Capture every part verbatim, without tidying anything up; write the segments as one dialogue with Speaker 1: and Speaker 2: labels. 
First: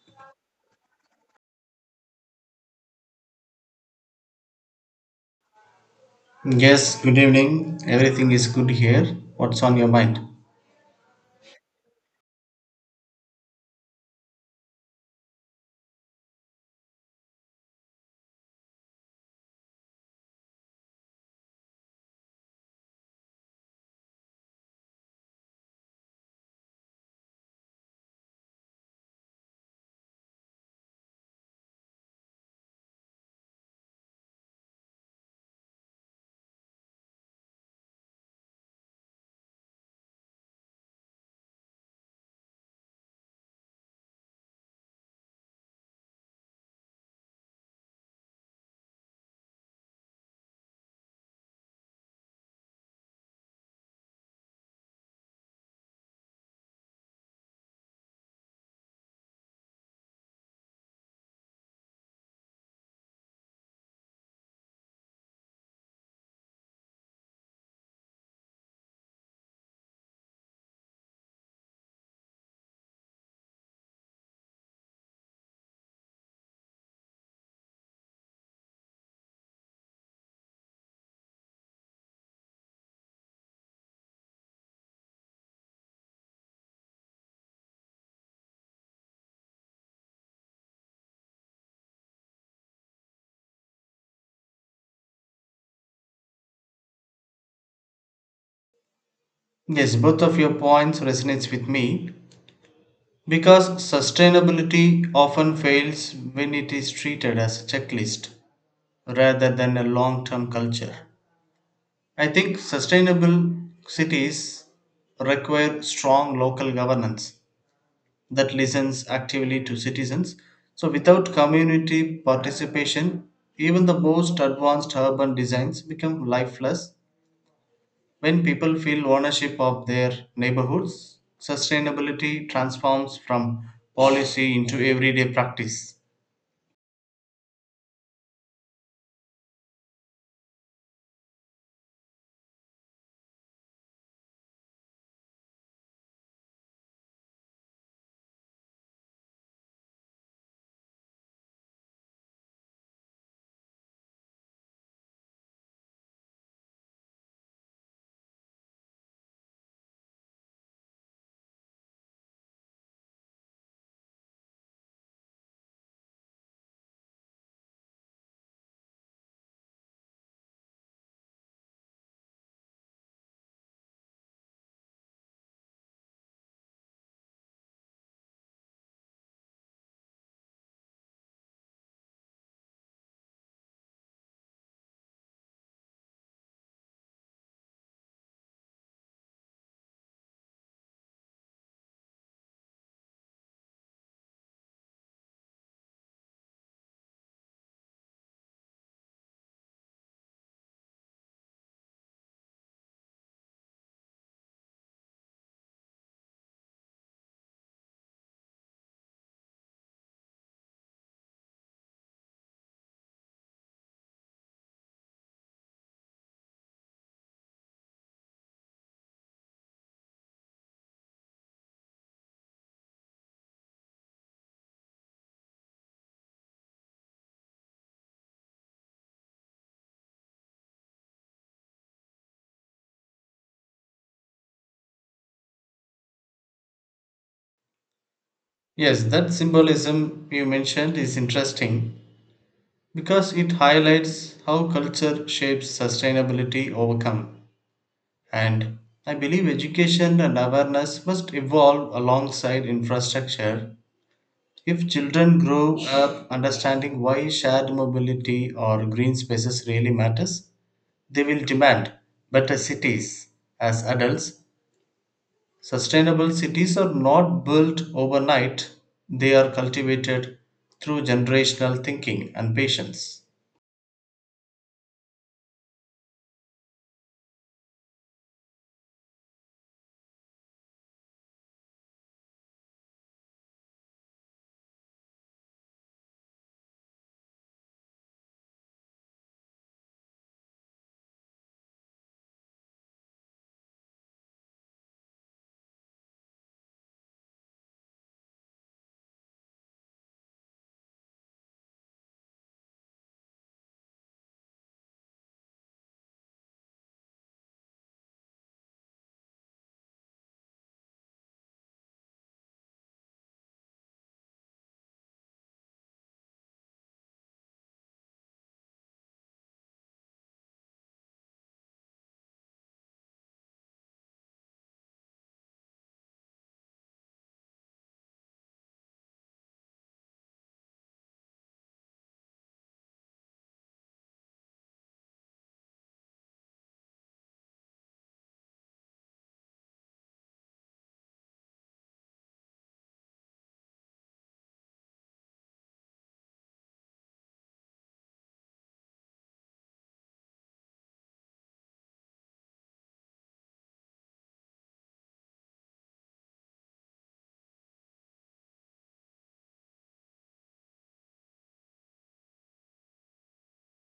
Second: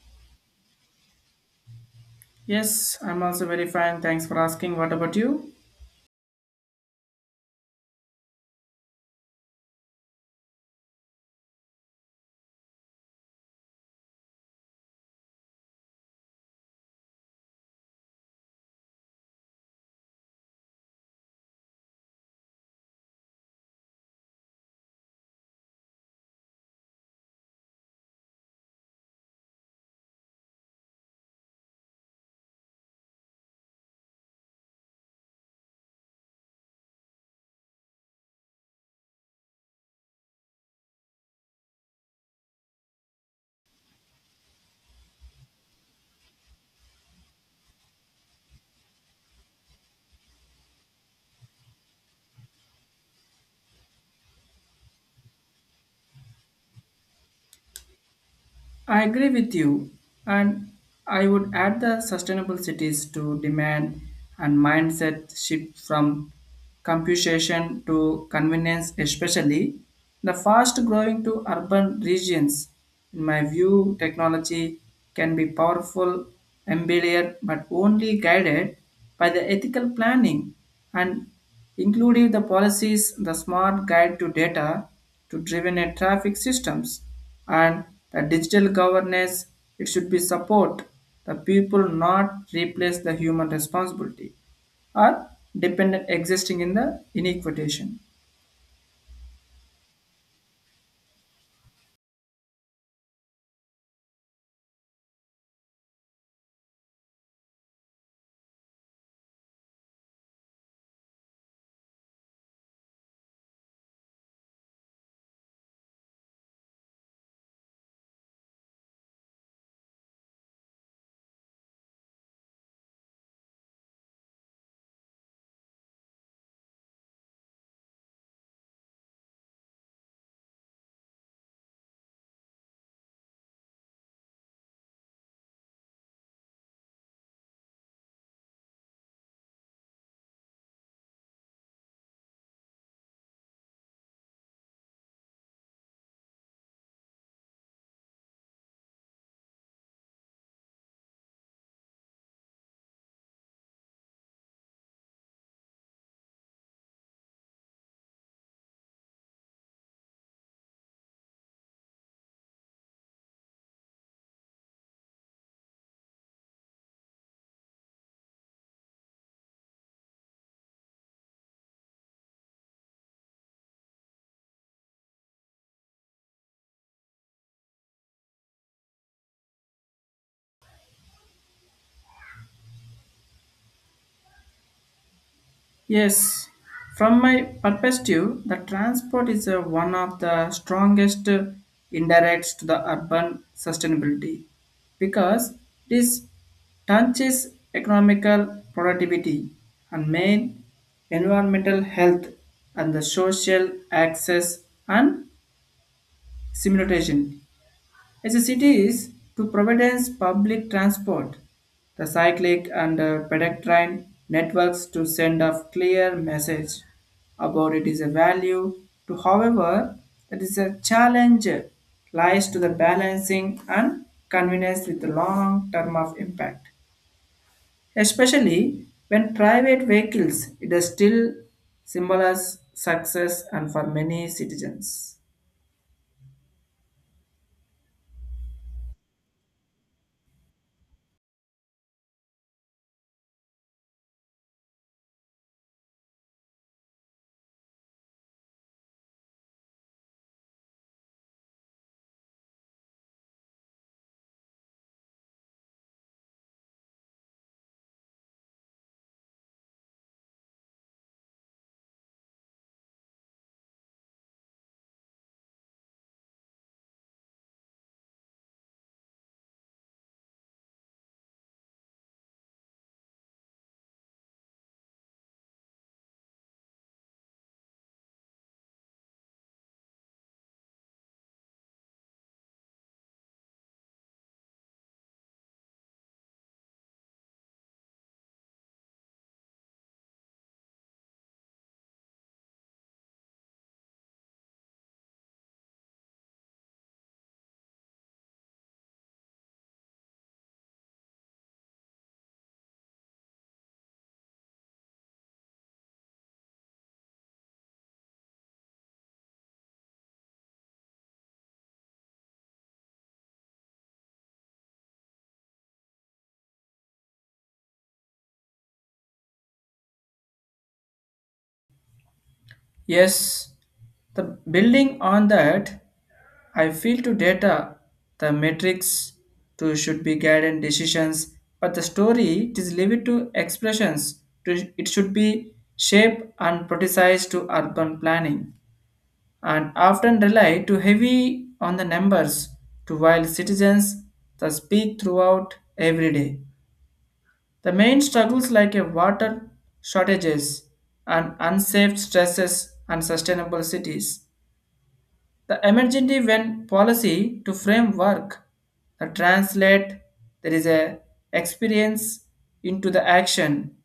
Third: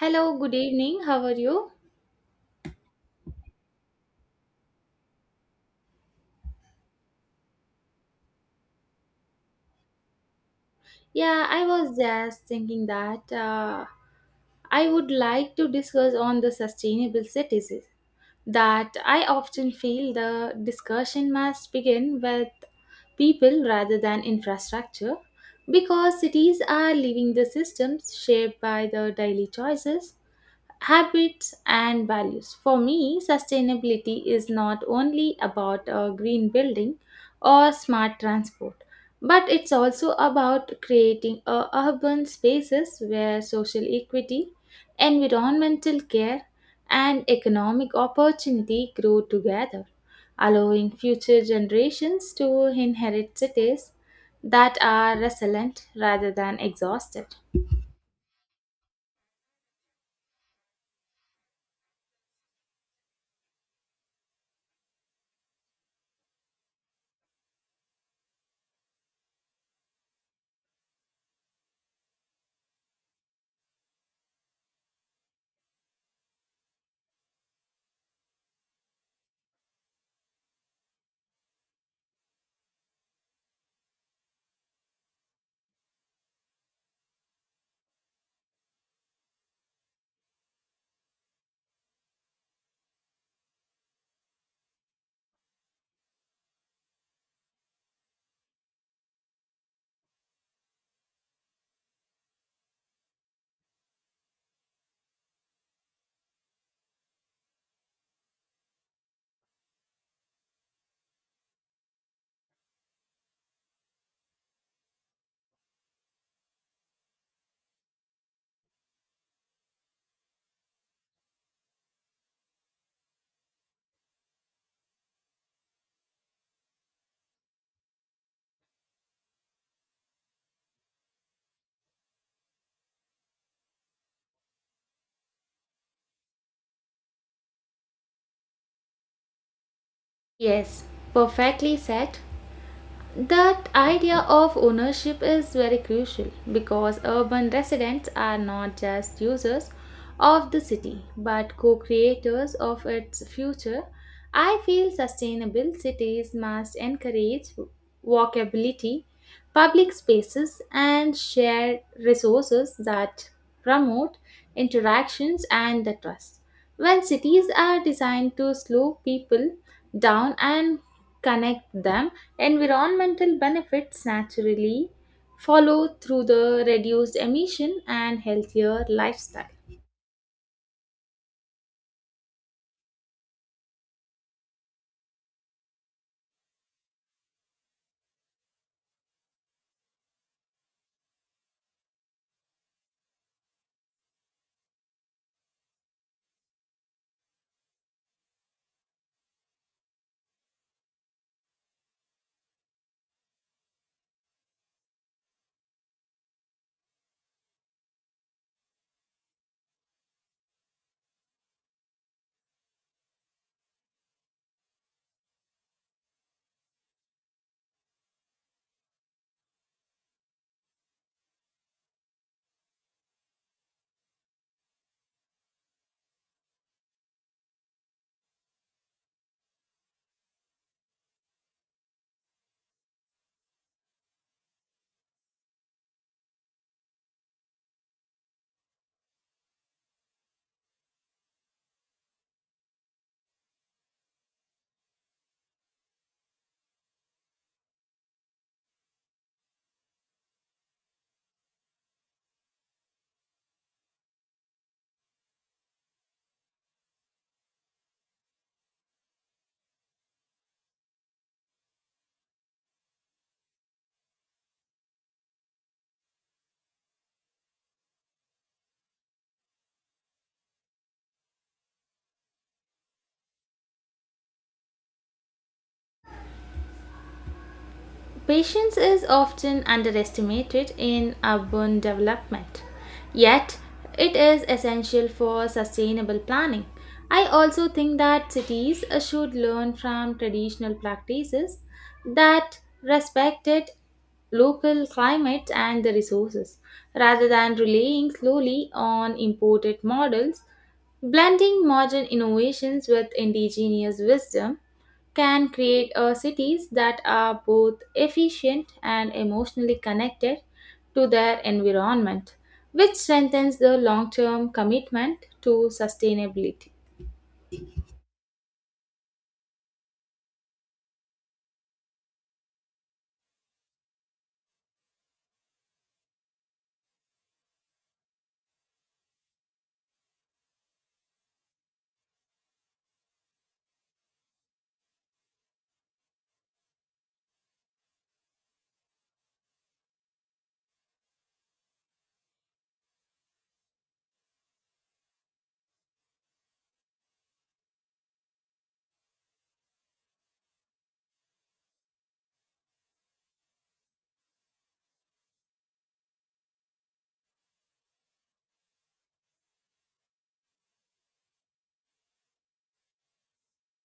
Speaker 1: Hello, good evening. How are you?
Speaker 2: Yes, I'm also very fine. Thanks for asking. What about you?
Speaker 3: Yes, good evening. Everything is good here. What's on your mind?
Speaker 1: Yeah, I was just thinking that uh, I would like to discuss on the sustainable cities. That I often feel the discussion must begin with people rather than infrastructure, because cities are living the systems shaped by the daily choices, habits and values. For me, sustainability is not only about uh, green building or smart transport, but it's also about creating uh, urban spaces where social equity, environmental care, and economic opportunity grow together, allowing future generations to inherit cities that are resilient rather than exhausted.
Speaker 2: I agree with you. And I would add the sustainable cities to demand and mindset shift from computation to convenience, especially the fast growing to urban regions. In my view, technology can be powerful, embedded, but only guided by the ethical planning and including the policies, the smart guide to data to driven a traffic systems and the digital governance it should be support the people not replace the human responsibility or dependent existing in the inequitation.
Speaker 3: Yes, both of your points resonates with me because sustainability often fails when it is treated as a checklist rather than a long-term culture. I think sustainable cities require strong local governance that listens actively to citizens. So without community participation, even the most advanced urban designs become lifeless. When people feel ownership of their neighborhoods, sustainability transforms from policy into everyday practice.
Speaker 1: Yes, perfectly said. That idea of ownership is very crucial, because urban residents are not just users of the city but co creators of its future. I feel sustainable cities must encourage walkability, public spaces, and shared resources that promote interactions and the trust. When cities are designed to slow people down and connect them, environmental benefits naturally follow through the reduced emission and healthier lifestyle.
Speaker 2: Yes, from my perspective, the transport is uh, one of the strongest uh, indirects to the urban sustainability because this touches economical productivity and main environmental health and the social access and simulation as a cities to Providence public transport, the cyclic and uh, pedestrian networks to send a clear message about it is a value to however that is a challenge uh, lies to the balancing and convenience with the long term of impact, especially when private vehicles it is still symbolizes success and for many citizens.
Speaker 3: Yes, that symbolism you mentioned is interesting because it highlights how culture shapes sustainability overcome. And I believe education and awareness must evolve alongside infrastructure. If children grow up understanding why shared mobility or green spaces really matters, they will demand better cities as adults. Sustainable cities are not built overnight, they are cultivated through generational thinking and patience.
Speaker 1: Patience is often underestimated in urban development, yet it is essential for sustainable planning. I also think that cities uh, should learn from traditional practices that respected local climate and the resources rather than relying slowly on imported models. Blending modern innovations with indigenous wisdom can create uh, cities that are both efficient and emotionally connected to their environment, which strengthens the long term commitment to sustainability.
Speaker 2: Yes, the building on that, I feel to data, the metrics to should be guided decisions, but the story it is limited to expressions. To, it should be shaped and politicized to urban planning, and often rely too heavy on the numbers. To while citizens the speak throughout every day, the main struggles like a water shortages and unsafe stresses and sustainable cities the emergency when policy to framework, the translate, there is a experience into the action,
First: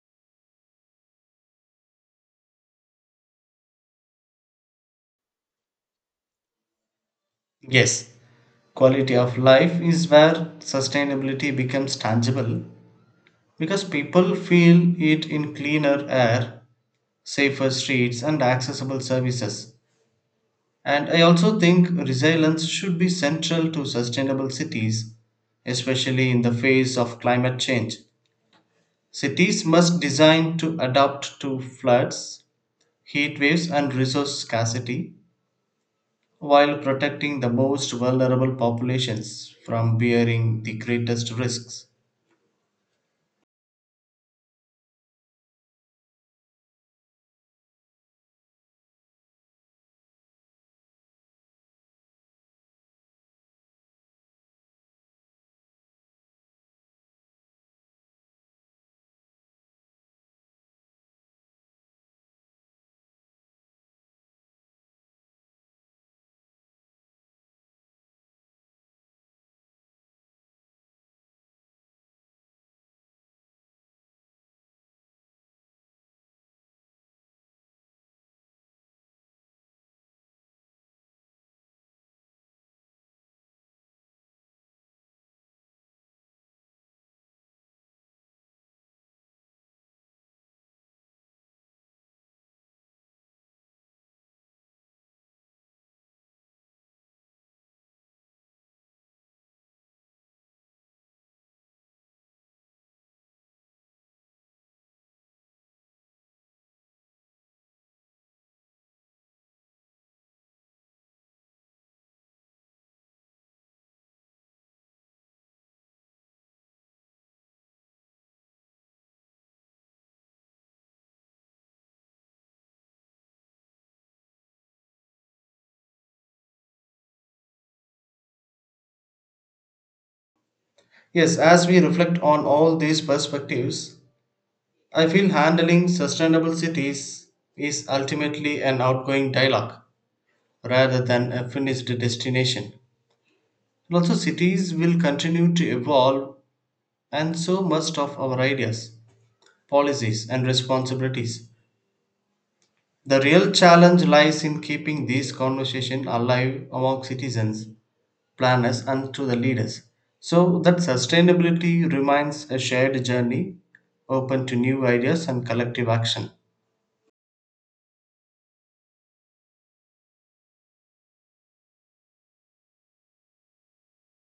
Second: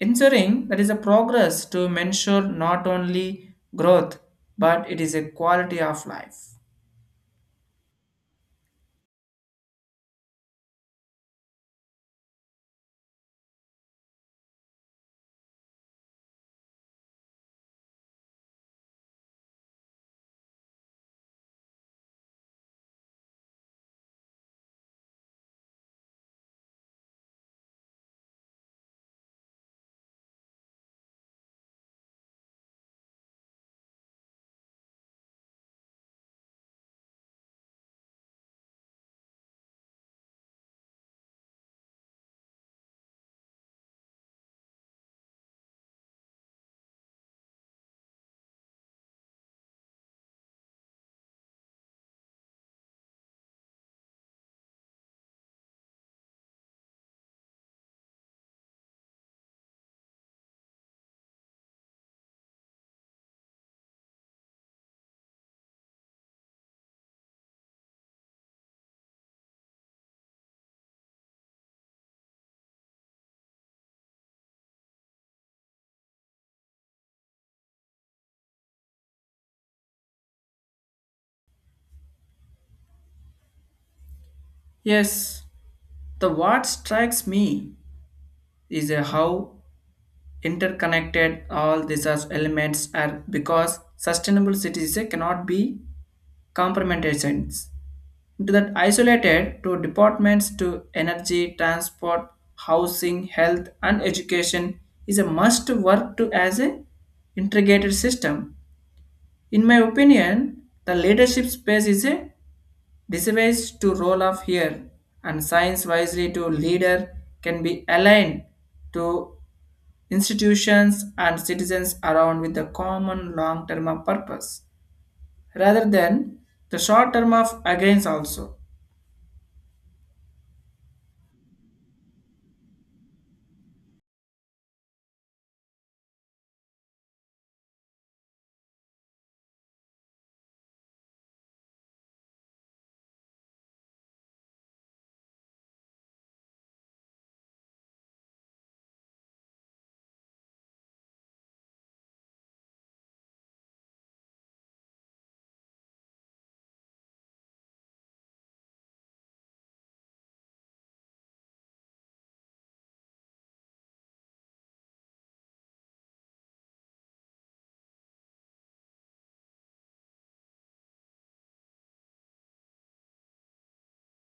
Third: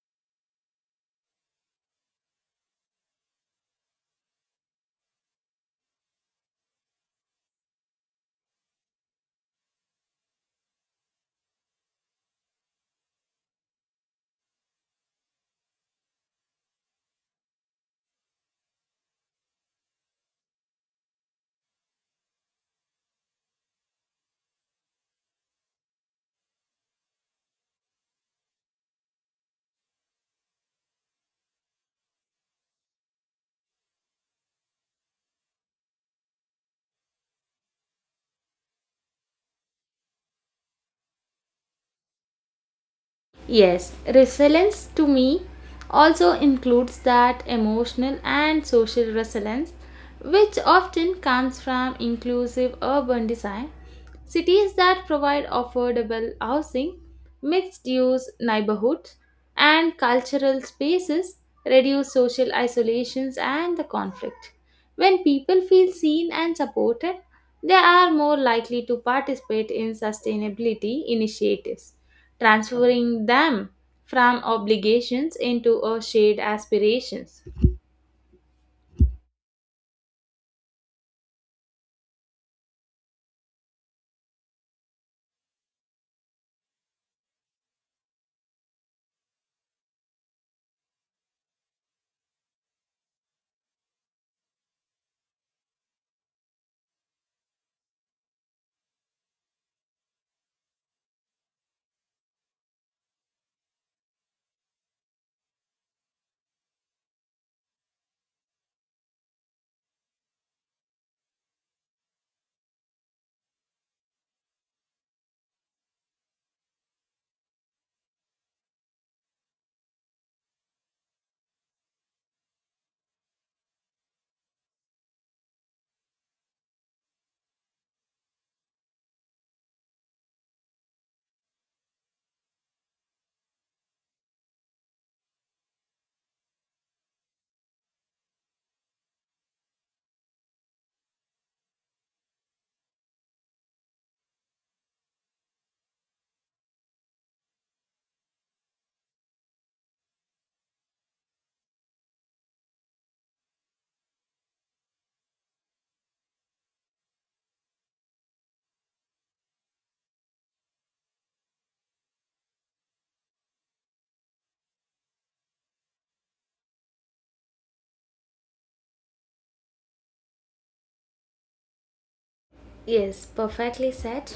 Speaker 2: ensuring there is a progress to ensure not only growth but it is a quality of life.
Speaker 3: Yes, quality of life is where sustainability becomes tangible because people feel it in cleaner air, safer streets, and accessible services. And I also think resilience should be central to sustainable cities, especially in the face of climate change. Cities must design to adapt to floods, heat waves, and resource scarcity while protecting the most vulnerable populations from bearing the greatest risks.
Speaker 1: Yes, resilience to me also includes that emotional and social resilience, which often comes from inclusive urban design. Cities that provide affordable housing, mixed use neighborhoods, and cultural spaces reduce social isolations and the conflict. When people feel seen and supported, they are more likely to participate in sustainability initiatives, transferring them from obligations into a shared aspirations.
Speaker 2: Yes, the what strikes me is a how interconnected all these are elements are because sustainable cities uh, cannot be compromised into that isolated to departments to energy, transport, housing, health, and education is a must work to as a integrated system. In my opinion, the leadership space is a device to role of here, and science wisely to leader can be aligned to institutions and citizens around with the common long term of purpose rather than the short term of against also.
Speaker 3: Yes, as we reflect on all these perspectives, I feel handling sustainable cities is ultimately an outgoing dialogue rather than a finished destination. And also, cities will continue to evolve, and so must of our ideas, policies, and responsibilities. The real challenge lies in keeping these conversations alive among citizens, planners, and to the leaders, so that sustainability remains a shared journey open to new ideas and collective action.
Speaker 1: Yes, perfectly said.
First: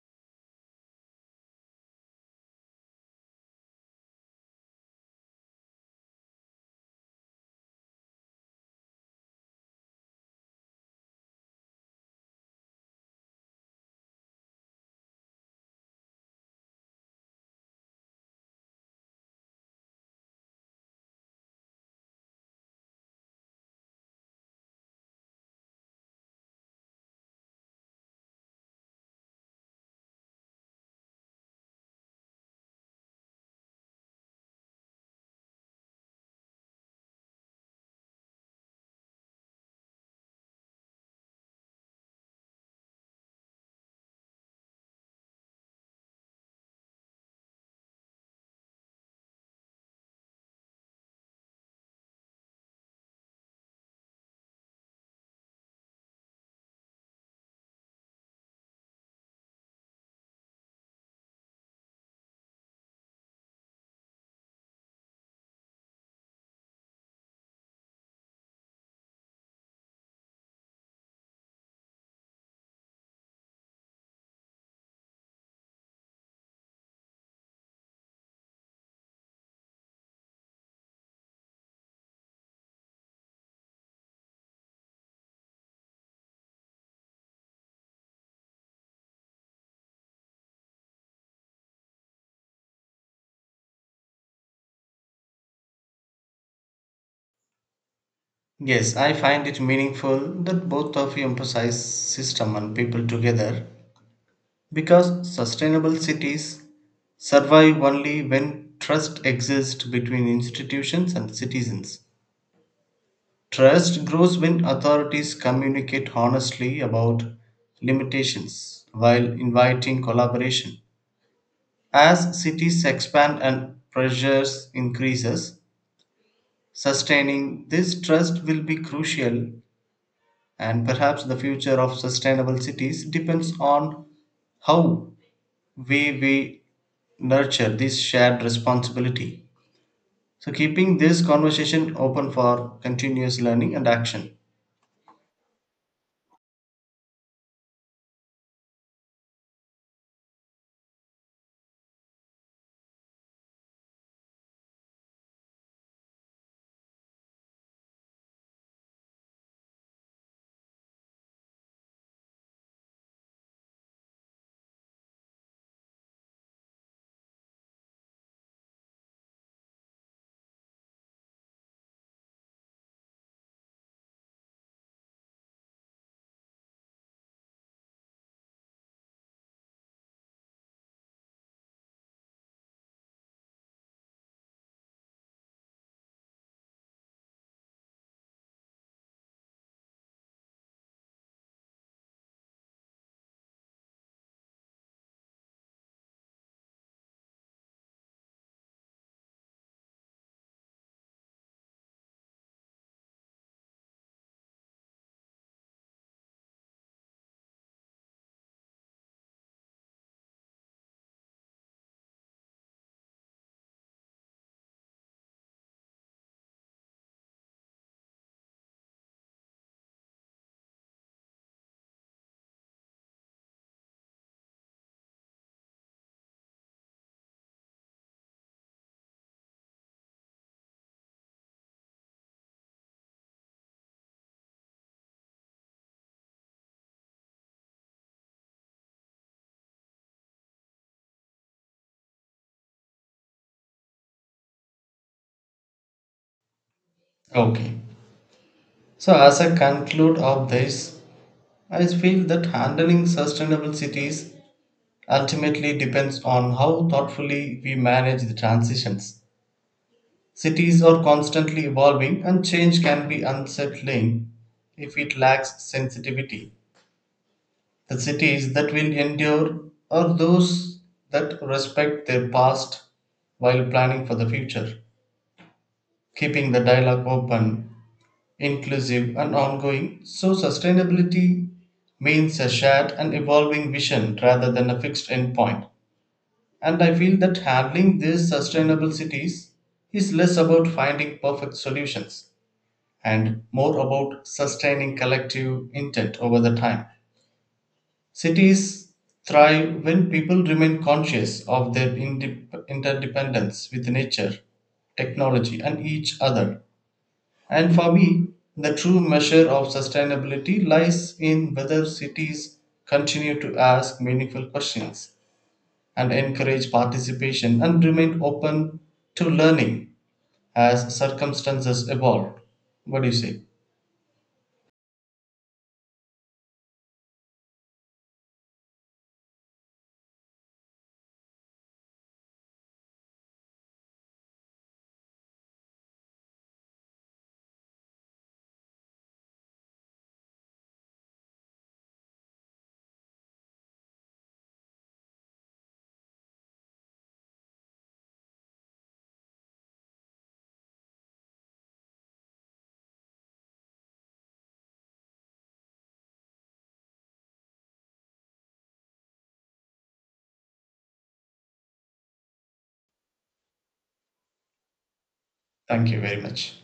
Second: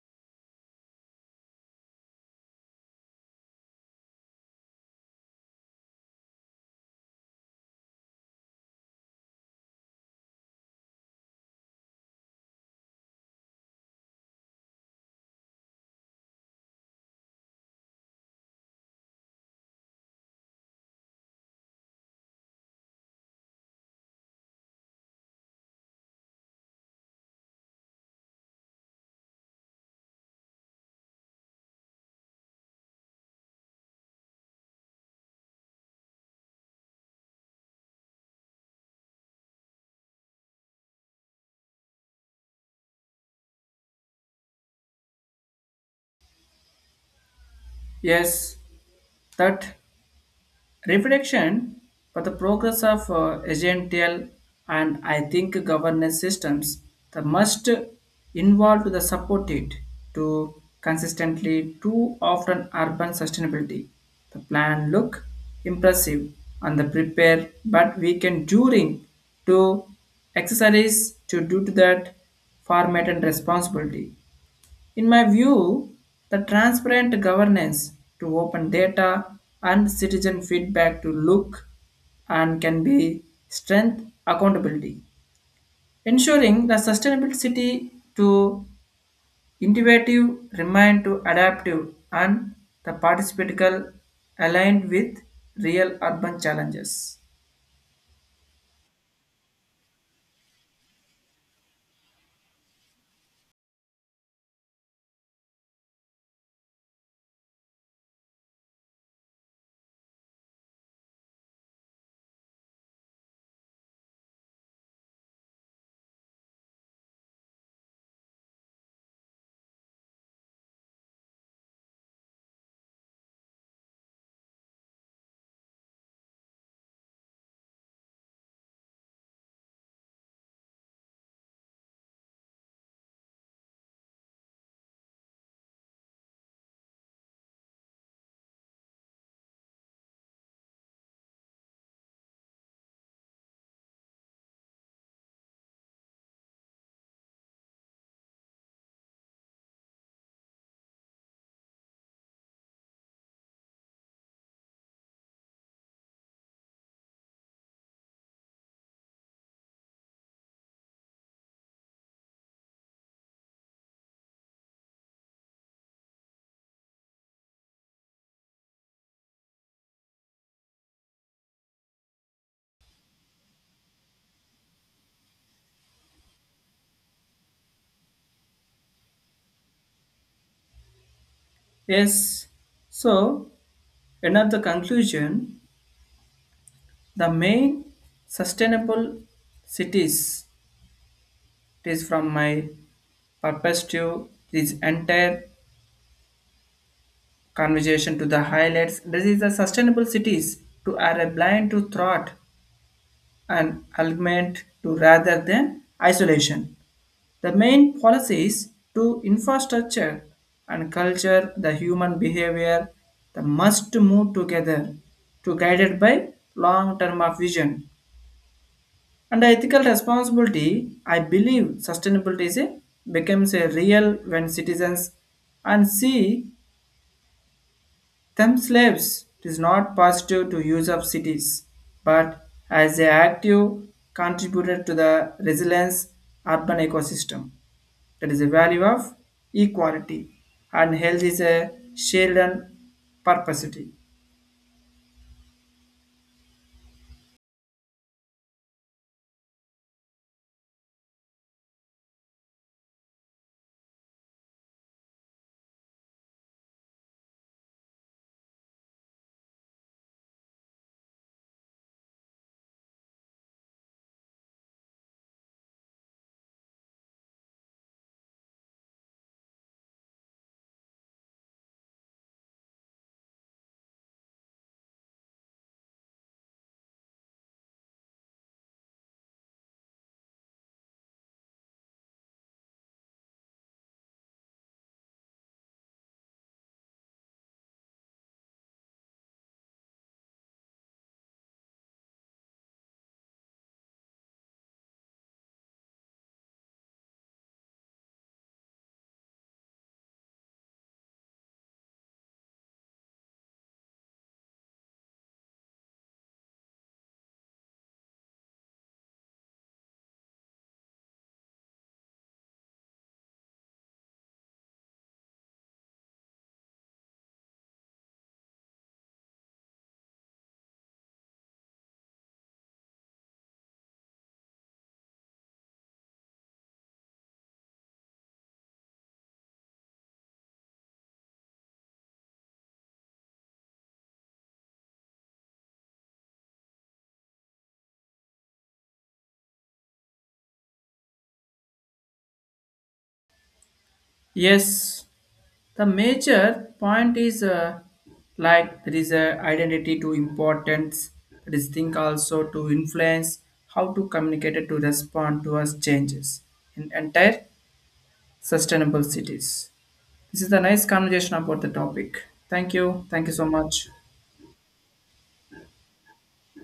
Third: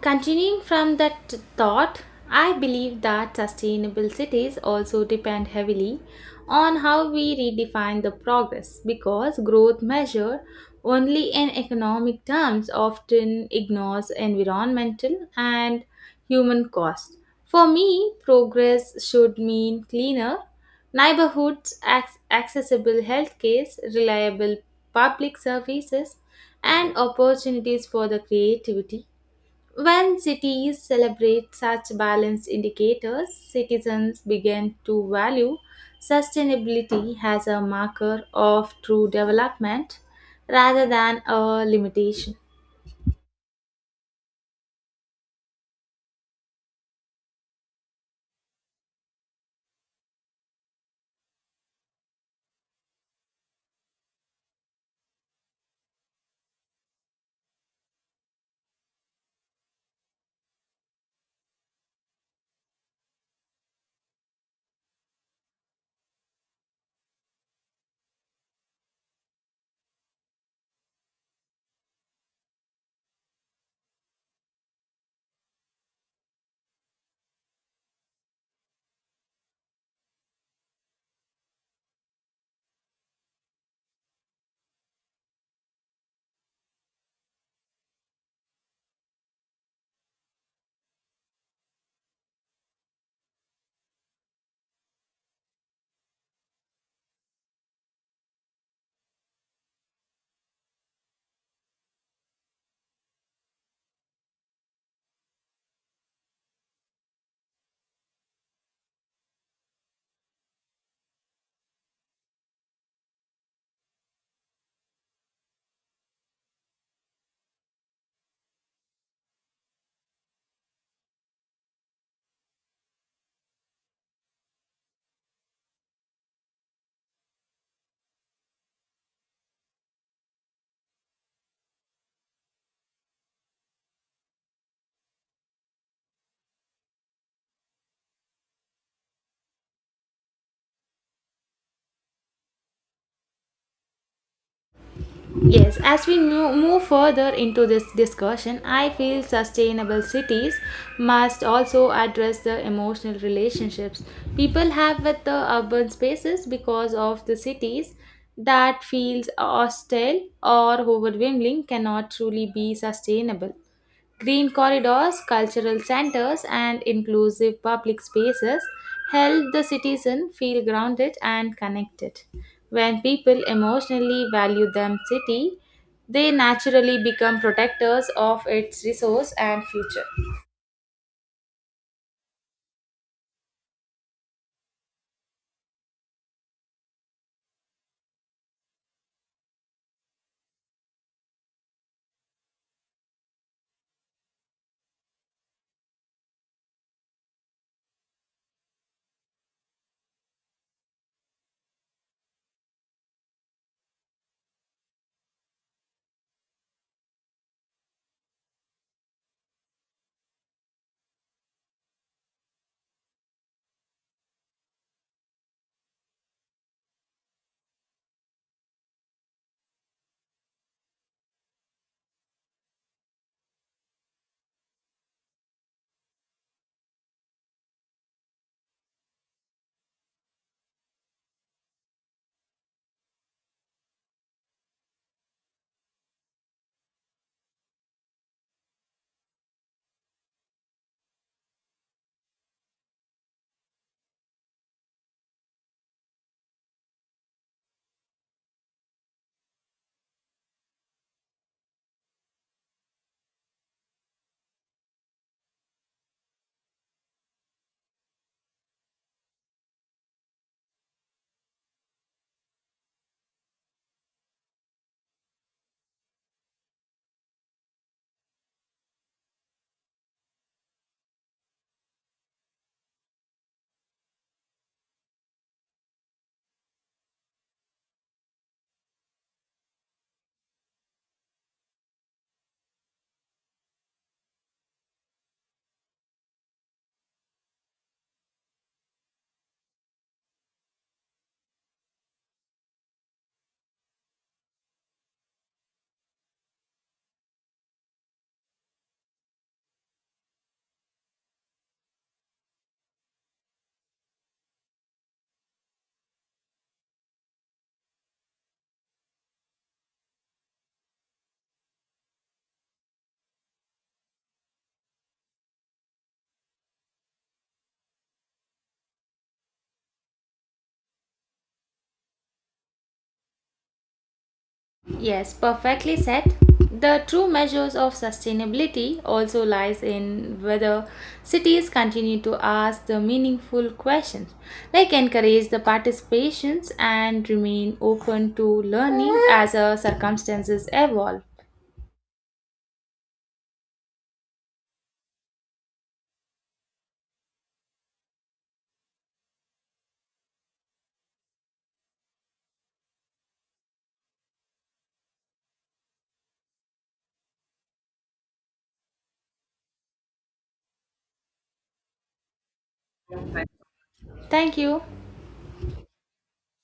Speaker 1: Continuing from that thought, I believe that sustainable cities also depend heavily on how we redefine the progress, because growth measured only in economic terms often ignores environmental and human costs. For me, progress should mean cleaner neighborhoods, ac- accessible healthcare, reliable public services, and opportunities for the creativity. When cities celebrate such balanced indicators, citizens begin to value sustainability as a marker of true development rather than a limitation.
Speaker 2: Yes, that reflection for the progress of uh, agential, and I think governance systems that must involve to the support it to consistently too often urban sustainability. The plan look impressive and the prepare, but we can during to exercise to do to that format and responsibility. In my view, the transparent governance to open data and citizen feedback to look and can be strength accountability. Ensuring the sustainable city to innovative remain to adaptive and the participatical aligned with real urban challenges.
Speaker 3: Yes, I find it meaningful that both of you emphasize system and people together because sustainable cities survive only when trust exists between institutions and citizens. Trust grows when authorities communicate honestly about limitations while inviting collaboration. As cities expand and pressures increases, sustaining this trust will be crucial, and perhaps the future of sustainable cities depends on how we we nurture this shared responsibility. So keeping this conversation open for continuous learning and action.
Speaker 1: Yes, as we mo- move further into this discussion, I feel sustainable cities must also address the emotional relationships people have with the urban spaces, because of the cities that feels hostile or overwhelming cannot truly be sustainable. Green corridors, cultural centers, and inclusive public spaces help the citizen feel grounded and connected. When people emotionally value their city, they naturally become protectors of its resource and future.
Speaker 2: Yes, so end of the conclusion, the main sustainable cities, it is from my perspective, this entire conversation to the highlights. This is the sustainable cities to are a blind to thought and augment to rather than isolation. The main policies to infrastructure and culture, the human behavior, the must move together to guided by long term of vision under ethical responsibility. I believe sustainability is a, becomes a real when citizens and see themselves. It is not positive to use of cities, but as a active contributor to the resilience urban ecosystem. That is a value of equality and health is a shared and purposity.
Speaker 3: Okay. So, as I conclude of this, I feel that handling sustainable cities ultimately depends on how thoughtfully we manage the transitions. Cities are constantly evolving, and change can be unsettling if it lacks sensitivity. The cities that will endure are those that respect their past while planning for the future, keeping the dialogue open, inclusive, and ongoing. So, sustainability means a shared and evolving vision rather than a fixed endpoint. And I feel that handling these sustainable cities is less about finding perfect solutions and more about sustaining collective intent over the time. Cities thrive when people remain conscious of their indep- interdependence with nature, technology, and each other, and for me, the true measure of sustainability lies in whether cities continue to ask meaningful questions and encourage participation and remain open to learning as circumstances evolve. What do you say?
Speaker 1: Yes, perfectly said. The true measures of sustainability also lies in whether cities continue to ask the meaningful questions, like encourage the participations and remain open to learning as the circumstances evolve.
Speaker 2: Yes, the major point is uh, like there is a identity to importance that is think also to influence how to communicate it to respond to us changes in entire sustainable cities. This is a nice conversation about the topic. Thank you. Thank you so much.
Speaker 1: Thank you.
Speaker 3: Thank you very much.